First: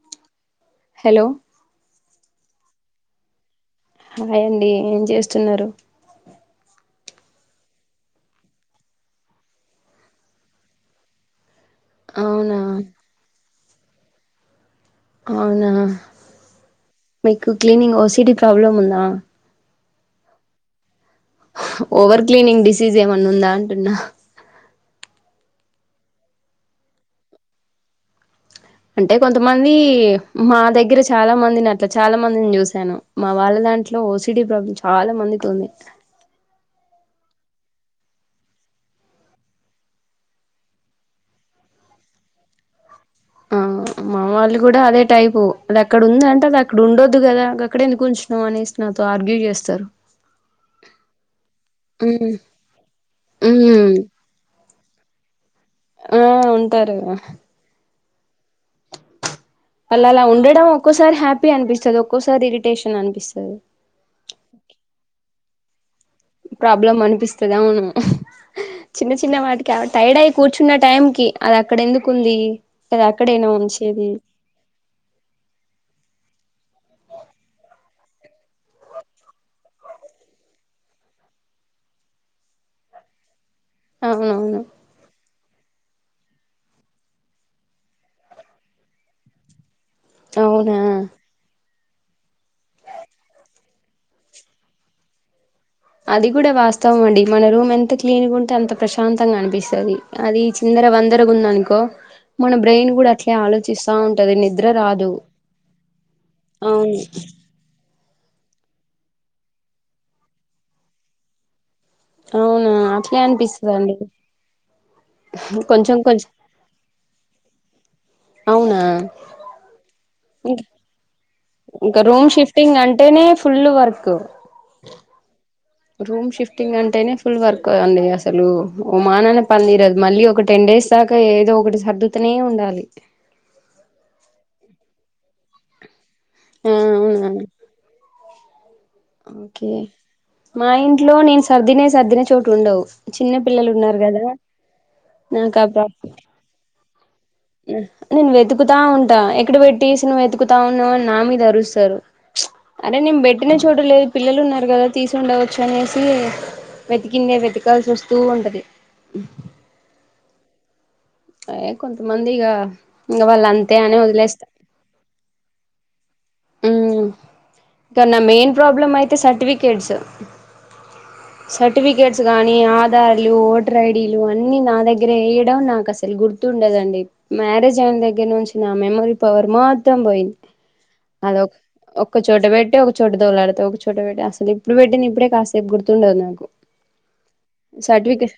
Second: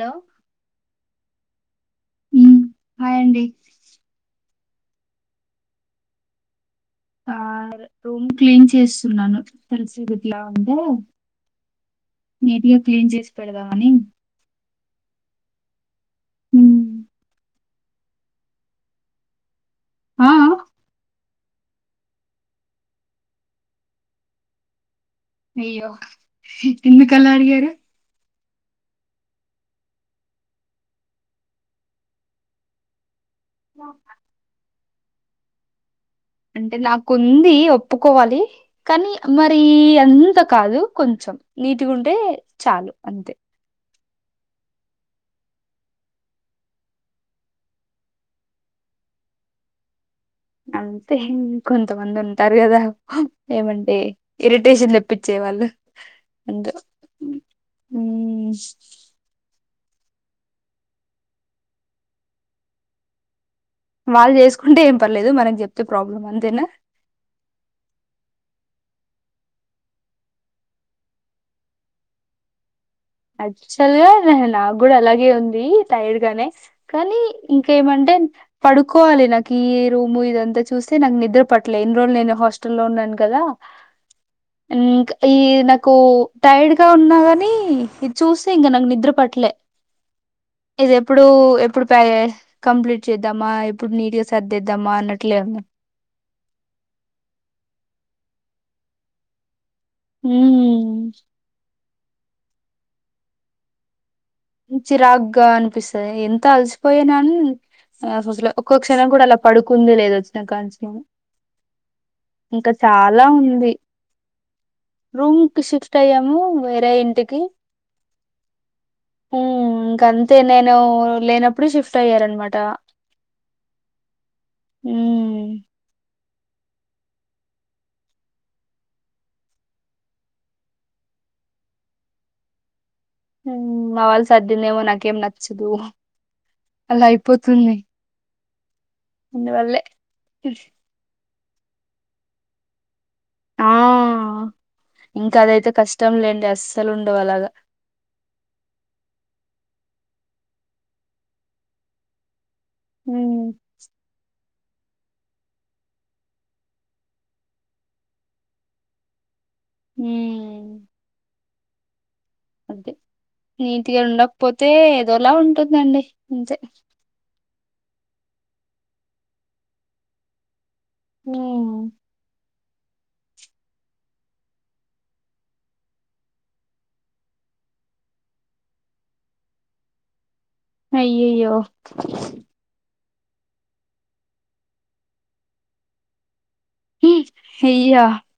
లో హలో ఉహ్ హాయ్ అండి. హాయ్ అండి ఏం జేస్తున్నారు. ఆ రూమ్ క్లీన్ చేస్తున్నాను తెల్సిదిట్లా ఉంటే అవునా నేటియో క్లీన్ జేషి పెడదావని అవునా హుహ్ మీకు క్లీనింగ్ ఓసడి ప్రాబ్లమ్ ఉందా ఆఆహ్ ఓవర్ క్లీనింగ్ డిసీజ్ ఏమన్నా ఉందా అంటున్నా. అయ్యో ఎందుకు అలా అడిగారు. అంటే కొంతమంది మా దగ్గర చాలా మందిని అట్లా చాలా మందిని చూసాను. మా వాళ్ళ దాంట్లో ఓసిడి ప్రాబ్లం చాలా మందికి ఉంది. అంటే నాకుంది ఒప్పుకోవాలి. కానీ మరి అంత కాదు కొంచెం నీటిగా ఉంటే చాలు అంతే. ఆ మా వాళ్ళు గూడా అదే టైపు అది అక్కడ ఉంద అంటే అది అక్కడ ఉండొద్దు గదా గాకాడేంద్క్ వుంచ్ నో అనేస్ నాతో ఆర్గ్యూ జేస్తరు. అంతే ఇంకొంత మంది ఉంటారు గదా ఏమంటే ఉమ్ ఇరిటేషన్ దేప్పించేవాళ్ళు ఆ అందరూ ఉంటారు ఉహ్ అలా అలా ఉండడం ఒక్కోసారి హ్యాపీ అనిపిస్తది. ఒక్కోసారి ఇరిటేషన్ అనిపిస్తది. వాళ్ళు జేసుకుంటే ఏం పర్లేదు మనకి చెప్తే ప్రాబ్లమ్ ఆన్ ప్రాబ్లం అనిపిస్తది అవును ఉహ్ చిన్న చిన్న వాటికి టైర్డ్ అయి కూర్చున్న టైం కి అద్ అక్కడ ఎందుకుంది. అది అక్కడేనా అక్చువల్ ఉంచేది గా నేహ్ నాగ్ గూ డా అలాగే ఉంది టైడ్ గానే కానీ ఇంకేమంటేన్ పడుకోవాలి నాకు ఈ రూము ఇదంతా చూసి నాకు నిద్ర పట్టలే ఎన్ని రోజులు నేను హాస్టల్లో ఉన్నాను కదా. అవునవును ఊహక్ ఈ నాకు టైర్డ్గా ఉన్నా గానీ ఇది చూసి ఇంగా నాకు నిద్ర పట్టలే అవునా ఇది ఎప్పుడు ఎప్పుడు పాయే కంప్లీట్ చేద్దామా ఎప్పుడు నీట్ గా సరదేద్దామా అన్నట్లే ఉన్నా అది గూడా వాస్తవం అండి. మన రూమ్ ఎంత క్లీన్ గా ఉంటే అంత ప్రశాంతంగా అనిపిస్తది అదిజ్ ఇందార ఉన్నా వందరగుందనుకో మన బ్రెయిన్ గూడా అట్లే ఆలో ఇసా ఉంటది నిదు ఇన్ చిరాగ్గా అనిపిస్తది ఎంత అవును అలసిపోయినన్. సాసోసాలే ఆ ఒక్కొక్క క్షణం గూడా అలా పడుకుంది లేదు వచ్చినా కానీసం. ఇంకా అవునా అట్లే చాలా ఉంది అనిపిస్తదండి రూమ్ కి షిఫ్ట్ కొంచెం కొంచెం అయ్యాము వేరే ఇంటికి అవునా ఉం ఇంక అంతే ఇంక నేను లేన ఇంకా రూమ్ షిఫ్టింగ్ అంటేనే ఫుల్ వర్క్ ఉమ్ రూమ్ షిఫ్టింగ్ అంటేనే ఫుల్ వర్క్ అండి అసలు ఓ మాననే పనిరదు మళ్ళీ ఒక టెన్ డేస్ దాక ఏదో ఒకటి సర్దుతనే ఉండాలి ఉం వాళ్ళ సర్ధిదేమో నాకేం నచ్చదు ఆ అలా అవునా అయిపోతుంది ఓకే అందువల్లే మా ఇంట్లో నేను సర్దినయి సర్దిన చోటు ఉండవు చిన్న ఆ పిల్లలు ఉన్నారు కదా నాకు ఆ రెండర్స్ అసలు ఉండవలాగా ఉం నేను వెతుకుతా ఉంటా ఎక్కడ పెట్టేసి నువ్వు వెతుకుతా ఉన్నావని నా మీద అరుస్తారు చ్ అరే నేను బేట్టిన చూడలేదు పిల్లలు ఉన్నారు కదా తీసిండవచ్చు అనేసి వెతికిందే వెతికాల్సి వస్తు ఉంటది ఉం అదే కొంతమంది ఇగ ఇంగ వాళ్ళు అంతే అనే వదిలేస్తారు తే ఏదోలా ఉంటుందండి అంతే ఇంకా నా మెయిన్ ప్రాబ్లం అయితే సర్టిఫికెట్స్ హ్మ్ సర్టిఫికెట్ గానీ ఆధార్లు ఓటర్ ఐడీలు అన్ని నా దగ్గర వేయడం నాకు అసలు గుర్తుండదండి మ్యారేజ్ అయిన దగ్గర నుంచి నా మెమరీ పవర్ మొత్తం పోయింది అద ఒ అయ్యయ్యో ఒక్క చోట పెట్టి ఒక చోట దోలాడుతా ఒక చోట పెట్టి అస ఇప్పుడు పెట్టి నే ఇప్పుడ కాసేపు గుర్తుండదు నాకు అయ్యా సర్టిఫికెట్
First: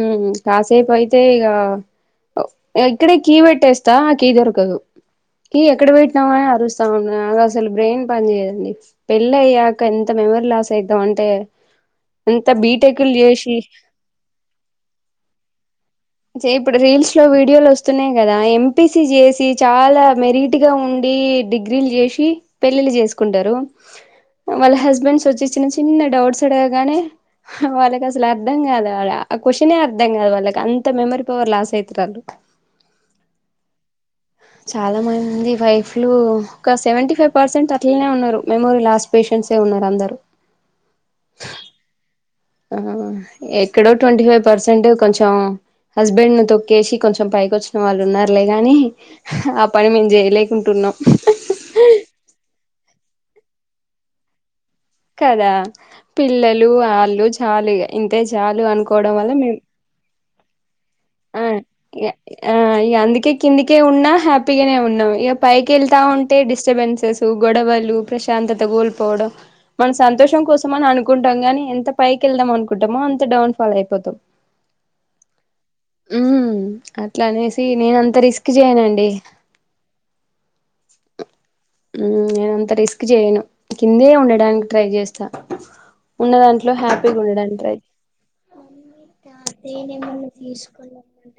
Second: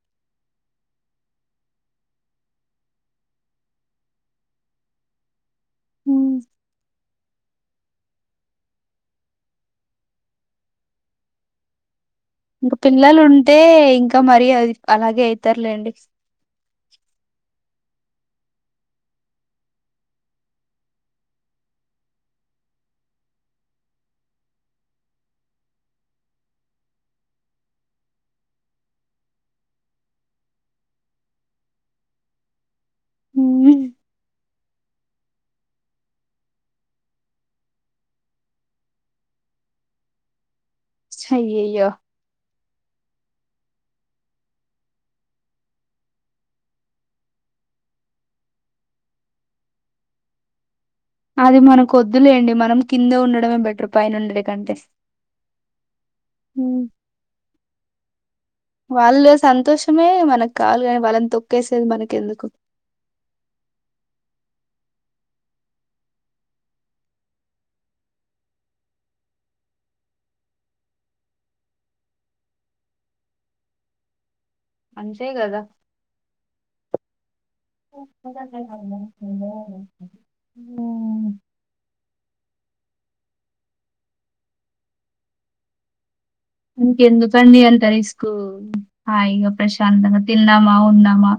ఉమ్ కాసేపూ అయితే ఇగ ఇక్కడే కీ పెట్టేస్తా కీ దొరకదు కి ఎక్కడ హ్మ్. పెట్టినామని అరుస్తా ఉ అ అసలు బ్రెయిన్ పని చెయ్యదండి పెళ్ళి అయ్యాక ఎంత మెమరీ లాస్ అయితాం అంటే ఎంత ఇంకా బీటెక్లు పిల్లలు చేసి ఉంటే ఇంకా మరి అ అలాగే అయితారులేండి చే ఇప్పుడు రీల్స్ లో వీడియోలు వస్తున్నాయి కదా ఎంపీసి చేసి చాలా మెరీట్గా ఉండి డిగ్రీలు చేసి పెళ్ళిలు చేసుకుంటారు వాళ్ళ హస్బెండ్స్ వచ్చి చిన్న చిన్న డౌట్స్ అడగాగానే వాళ్ళకి అసలు అర్థం కాదు వా ఆ క్వశ్నే అర్థం కాదు వాళ్ళకి అంత మెమరీ పవర్ లాస్ అయితరు వాల్లు హ్మ్. చాలా మంది వైఫ్లు ఒక సెవెవ్టి ఫైవ్ పర్సెంట్ అట్లనే ఉన్నారు మెమోరీలాస్ పేశెంట్స్ యే ఉన్నారు అందరు అయ్యాయో ఆహా ఎక్కడో ట్వంటీ ఫైవ్ పర్సెంట్ కొంచెం హస్బెండ్ ను తొక్కేసి కొంచెం పైకి వచ్చిన వాళ్ళు ఉన్నారులే గాని ఆ పని మేము చేయలేకుంటున్నాం అది మనకొద్దులేండి మనం కింద ఉండడమే బెటర్ పైన ఉండడు కంటే కదా పిల్లలు వాళ్ళు చాలు ఇగా ఇంతే చాలు అనుకోవడం వల్ల మేము మే మనకు కాలు కాని వాళ్ళని ఆ తొక్కేసేది ఇగ మనకి ఎందుకు ఆ ఇగ అందుకే కిందికే ఉన్నా హ్యాపీగానే ఉన్నాం ఇక పైకి వెళ్తా ఉంటే డిస్టర్బెన్సెస్ గొడవలు ప్రశాంతత కోల్పోవడం మన సంతోషం కోసం అని అనుకుంటాం గానీ ఎంత పైకి వెళ్దాం అనుకుంటామో అంత డౌన్ ఫాల్ అయిపోతాం అంతె గద ఊ చేయనండి ఊ నేను అంత రిస్క్ చేయను కిందే ఉండడానికి ట్రై చేస్తా ఉన్న దాంట్లా ఇంకెందు కండీ అంత రిస్కు హాయిగ ప్రశాంతంగా తినామ ఆవును నా మా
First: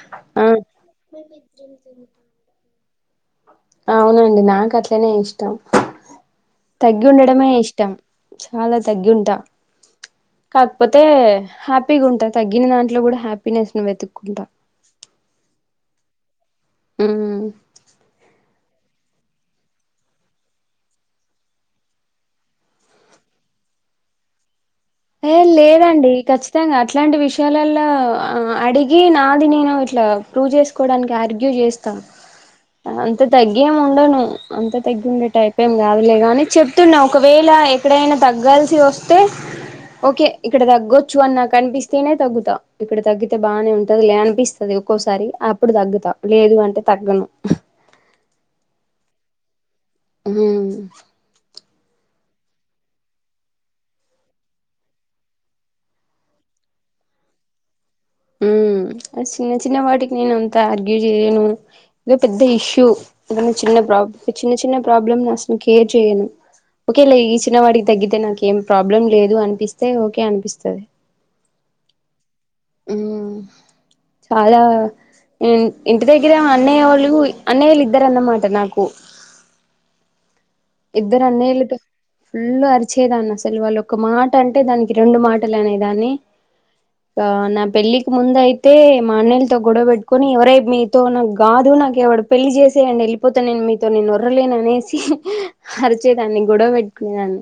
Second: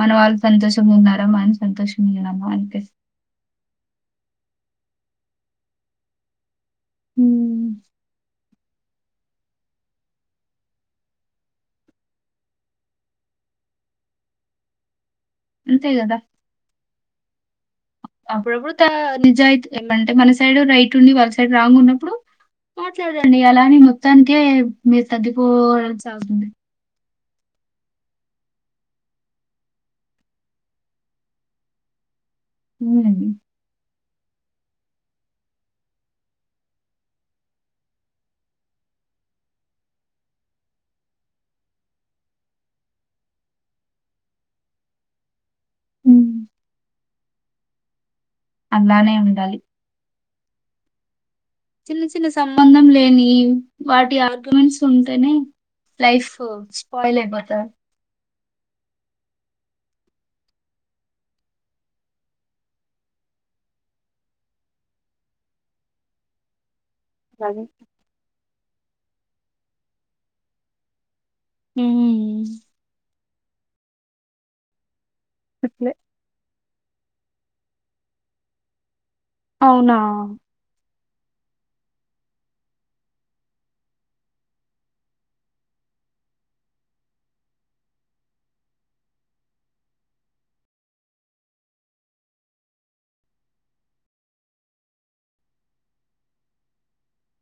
మన వాళ్ళు ఆ సంతోషంగా ఉన్నారా మం సంతోషంగా వునమా అంతే అవునండి నాకు అట్లనే ఇష్టం తగ్గి ఉండడమే హ్మ్. ఇష్టం చాలా తగ్గింటా కాకపోతే హ్యాపీగా ఉంటా తగ్గిన దాంట్లో కూడా హ్యాపీనెస్ ను వెతుక్కుంటా అంతే గాదా ఊ అప్పుడప్పుడు త నిజాయితీ అంటే మన సైడ్ రైట్ ఉండి వాళ్ళ సైడ్ రాంగ్ ఉన్నప్పుడు మాట్లాడండి అలాని మొత్తానికే మీరు ఏ తగ్గిపోవడం లేదండి సాగుతుంది. ఖచ్చితంగా అట్లాంటి విష్ షాలలో అడిగి నాది నేను ఇట్లా ప్రూవ్ చేసుకోవడానికి ఆర్గ్యూ చేస్తాను అంత ఉండదండి. తగ్గేం ఉండను అంత తగ్గిండే టైపు ఏం కాదులే గాని చెప్తున్నా ఒకవేళ ఎక్కడైనా తగ్గాల్సి వస్తే ఓకే ఇక్కడ తగ్గొచ్చు అని నాకు అనిపిస్తేనే తగ్గుతా ఇక్కడ తగ్గితే బాగానే ఉంటది లే అనిపిస్త అది ఒక్కోసారి అప్పుడు తగ్గుతా హ్మ్. లేదు అంటే తగ్గను అలానే ఉండాలి ఊ చిన్న చిన్న సంబంధం లేని వాటి ఆర్గ్యుమెంట్స్ ఉంటేనే లైఫ్ స్పయిల్ అయిపోత హ చిన్న చిన్న వాటికి నేను అంత ఆర్గ్యూ చేయను ఏదో పెద్ద ఇష్యూ ఏదన్న చిన్న ప్రాబ్ చిన్న చిన్న ప్రాబ్లమ్ అసను కేర్ చేయను ఓకేలే ఈ చిన్న అది. వాటికి తగ్గితే నాకు ఏం ప్రాబ్లం లేదు అనిపిస్తే ఓకే అనిపిస్తుంది ఊ ఊ చాలా ఇం అట్లే. ఇంటి దగ్గర గ్గర అన్నయ వొళ్ళు అన్నయలు ఇద్దరన్నమాట నాకు అవునా ఇద్దరు అన్నయలు అట ఫుల్ అరిచేదాన్ని అసలు వాళ్ళు ఒక మాట అంటే దానికి రెండు మాటలు అనేదాన్ని గా నా పెళ్లికి ముందయితే మా అన్నయలతోని గొడవ పెట్టుకుని ఎవరై మీతో నాకు కాదు నాకు ఎవడు పెళ్లి చేసేయండి వెళ్ళిపోతా నేను మీతో నేను ఒర్రలేననేసి అరిచేదాన్ని గొడవ పెట్టుకునే దాన్ని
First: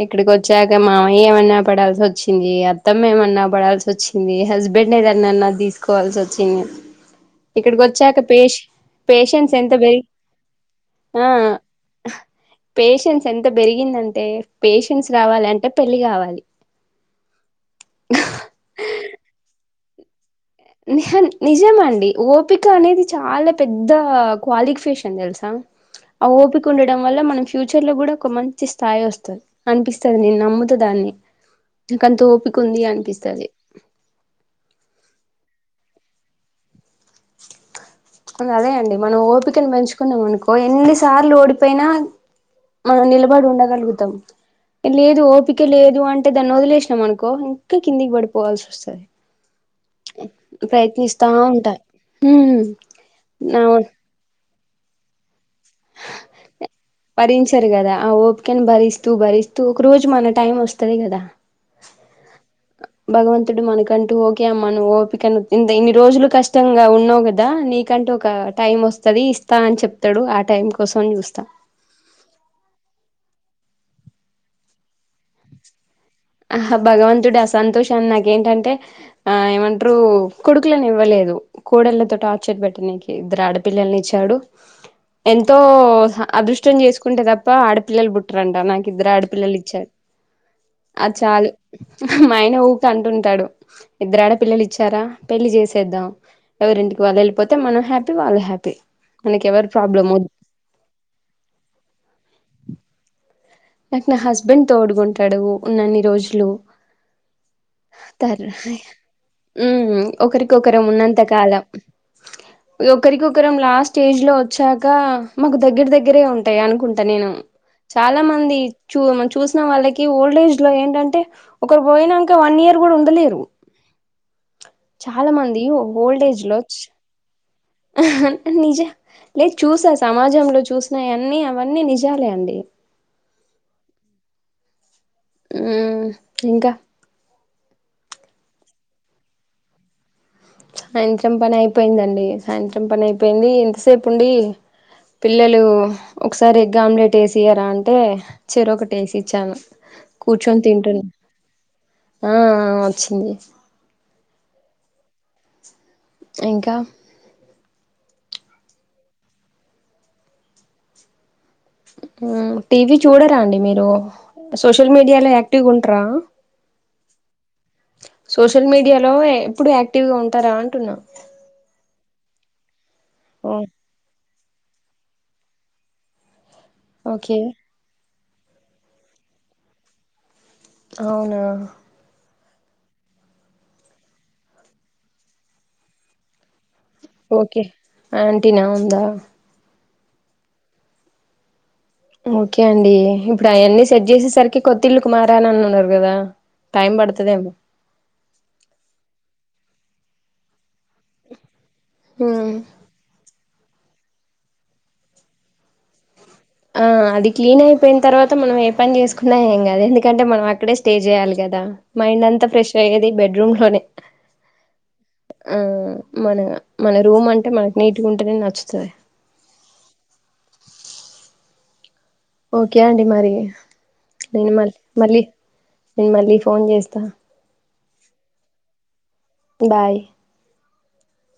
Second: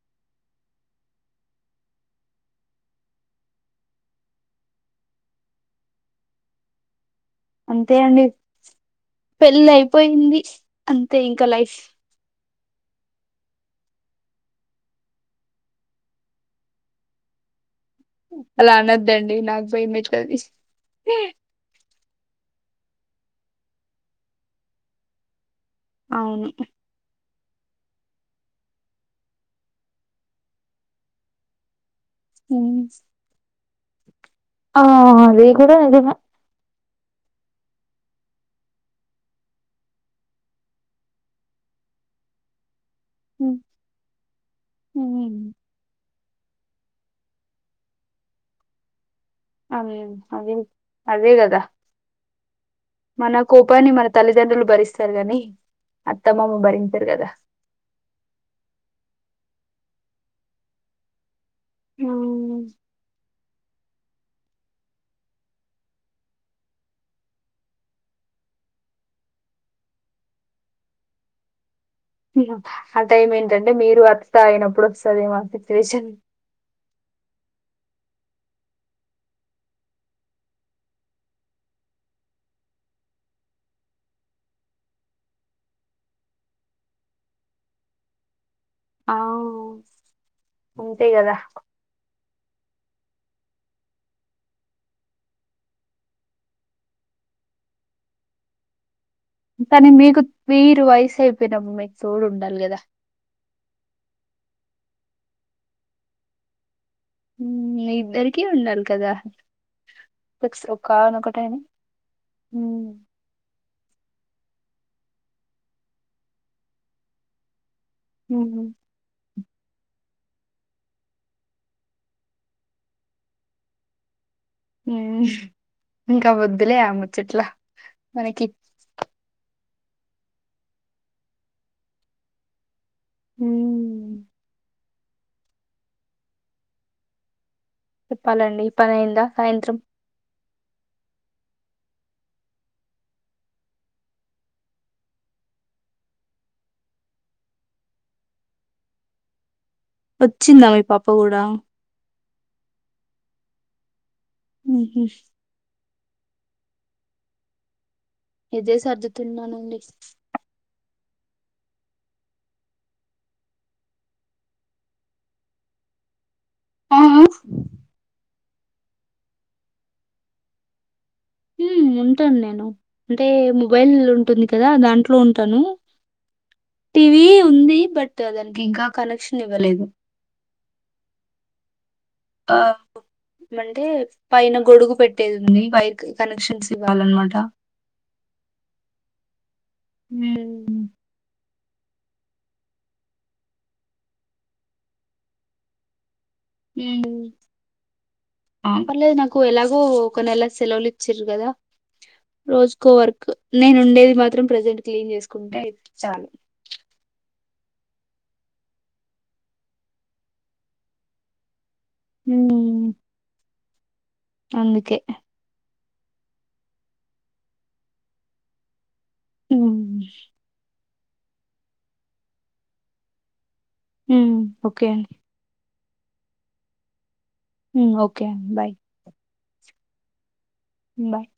ఇక్కడికి వచ్చాక మామయ్య ఏమన్నా పడాల్సి వచ్చింది అత్తమ మేమ న్నా పడాల్సి వచ్చింది హస్బెండ్ ఏదనన్నా అది తీసుకోవాల్సి వచ్చింది ఇక్కడికి అంతే వచ్చాక అండి. పెష్ పేషన్స్ ఎంత పెరి పెళ్లయిపోయింది. అంతే ఆ ఇంక లైఫ్. పేషెన్స్ ఎంత పెరిగిందంటే పేషెన్స్ రావాలి అంటే పెళ్లి కావాలి అలా అన్నద్దండి నకు భైమితది నిజమ అండి ఓపిక అనేది చాలా పెద్ద క్వాలిఫికేషన్ తెలుసా అ అవును. ఓపిక ఉండడం డం వల్ల మనం ఫ్యూచర్ లో కూడా ఒక మంచి స్థాయి వస్తుంది అనిపిస్తది నేను నమ్ముతా దాన్ని ఇకంత ఓపిక హ్మ్. ఉంది అనిపిస్తుంది ఆ అదే కూడా నిజమే అదే అండి మనం ఓపికను పెంచుకున్నాం అనుకో ఎన్నిసార్లు ఓడిపోయినా మనం నిలబడి ఉండగలుగుతాం లేదు ఓపిక లేదు అంటే అంటే దాన్ని వదిలేసినాం అనుకో ఇంకా కిందికి పడిపోవాల్సి వస్తుంది అ అదే అదే కదా ఉంటా హ్మ్ మన అవును కోపాన్నీ మనం తల్లిదండ్రులు భరిస్తారు కానీ అత్త మామ భరించరు కదా సర కదా ఆ ఓపికను భరిస్తూ భరిస్తూ ఒక రోజు మన టైం వస్తుంది కదా హ్మ్ భగవంతుడు మనకంటూ ఓకే అమ్మను ఓపికను ఇన్ని రోజులు కష్టంగా ఉన్నావు కదా నీ నీకంటూ ఒక టైం వస్తుంది ఇస్తా అని చెప్తాడు ఆ టైం కోసం చూస్తా హా ఆ టైమ్ ఏంటంటే మీరు అత్త అయినప్పుడు వస్తుంది ఏమో ఆ సిచ్యువేషన్ ఆహా భగవంతుడి ఆ సంతోషాన్ని నాకేంటంటే ఆ ఏమంటారు కొడుకులను ఇవ్వలేదు కోడళ్ళతో టార్చర్ పెట్టనీకి ఇద్దరు ఆడపిల్లల్ని ఇచ్చాడు ఎంతో అదృష్టం చేసుకుంటే తప్ప ఆడపిల్లలు పుట్టరంట నాకు ఇద్దరు ఆ ఆడపిల్లలు ఇచ్చారు అంతే అది కదా చాలు మా ఆయన ఊరికనే అంటుంటాడు ఇద్దరు ఆడ పిల్లలు ఇచ్చారా పెళ్లి చేసేద్దాం ఎవరింటికి వాళ్లు వెళ్ళిపోతే మనం హ్యాపీ వాళ్లు హ్యాపీ మనకి ఎవరి కానీ ప్రాబ్లం మీకు వద్దు మీరు వయసు అయిపోయిన అమ్మాయి కి తోడు ఉండాలి గదా నాకు నా హస్బెండ్ తోడుగుంటాడు ఉన్నన్ని రోజులు ఉమ్, మీ ఇద్దరికి తరువాత హా ఉండాలి కదా హ్మ్ ఒకరికొకరు ఒకానొక టైం ఉన్నంతకాలం ఉమ్, ఒకరికొకరం లాస్ట్ స్టేజ్ లో వచ్చాక మాకు దగ్గర దగ్గరే ఉంటాయి అనుకుంటా నేను చాలా మంది హ్మ్ చూ మనం చూసిన వాళ్ళకి ఓల్డ్ ఏజ్ లో ఏంటంటే ఒకరు పోయినాంకా వన్ ఇయర్ కూడా ఉండలేరు ఉమ్. చాలా మంది ఓల్డ్ ఏజ్ లో చిట్లా హా నిజం లేదు చూసా సమాజంలో చూసినవన్నీ అవన్నీ నిజాలే అండి హ్మ్ హ్మ్ ఇంకా చెప్పాలండి పని అయిందా సాయంత్రం సాయంత్రం పని అయిపోయిందండి సాయంత్రం పని అయిపోయింది ఇంతసేపు ఉండి పిల్లలు ఒకసారి ఎగ్ ఆమ్లెట్ వేసీయారా అంటే చెరొకటి వేసి ఇచ్చాను కూర్చొని వచ్చిందా మీ తింటు పాప కూడా ఆ ఆ వచ్చింది హుం హు ఇంకా ఇదే సర్దుతున్నానండి హ్మ్ టీవీ చూడరా అండి మీరు సోషల్ మీడియాలో యాక్టీవ్గా ఉంటారా ఆ ఆ సోషల్ మీడియాలో ఎప్పుడు యాక్టివ్ గా ఉంటారా అంటున్నా హ్మ్ ఉంటాను నేను అంటే ఓ మొబైల్ ఉంటుంది కదా దాంట్లో ఉంటాను టీవీ ఓకే ఉంది బట్ దానికి ఇంకా కనెక్షన్ ఇవ్వలేదు అవునా ఆ ఏమంటే పైన గొడుగు పెట్టేది ఉంది వైర్ కనెక్షన్స్ ఇవ్వాలనమాట ఓకే ఆంటీనా ఉందా హ్మ్ ఓకే అండి ఇప్పుడు అయన్నీ సెట్ చేసేసరికి కొత్తి ఇల్లుకు మారా అన్నారు కదా తామే ఉమ్. పడతది ఏమో ఆ పర్లేదు నాకు ఎలాగో ఒక నెల సెలవులు ఇచ్చిర్రు కదా హ్మ్. రోజుకో వర్క్ నేను ఉండేది మాత్రం ప్రజెంట్ క్లీన్ చేసుకుంటే చాలు ఆ అది క్లీన్ అయిపోయిన తర్వాత మనం ఏ పని చేసుకున్నా ఏం గాదు ఎందుకంటే మనం అక్కడే స్టే చేయాలి గదా మైండ్ అంత ఫ్రెష్ ఉమ్, అయ్యేది బెడ్రూమ్ లోనే అందుకే ఆ మన మన రూమ్ అంటే మనకి నీటిగుంటేనే నచ్చుతది హ్మ్ ఓకే అండి మరి హ్మ్. నేను మళ్ ఓకే అండి. మళ్ళీ నేను మళ్ళీ ఫోన్ చేస్తా హ్మ్ ఓకే అండి బాయ్ బాయ్ హ్మ్ బాయ్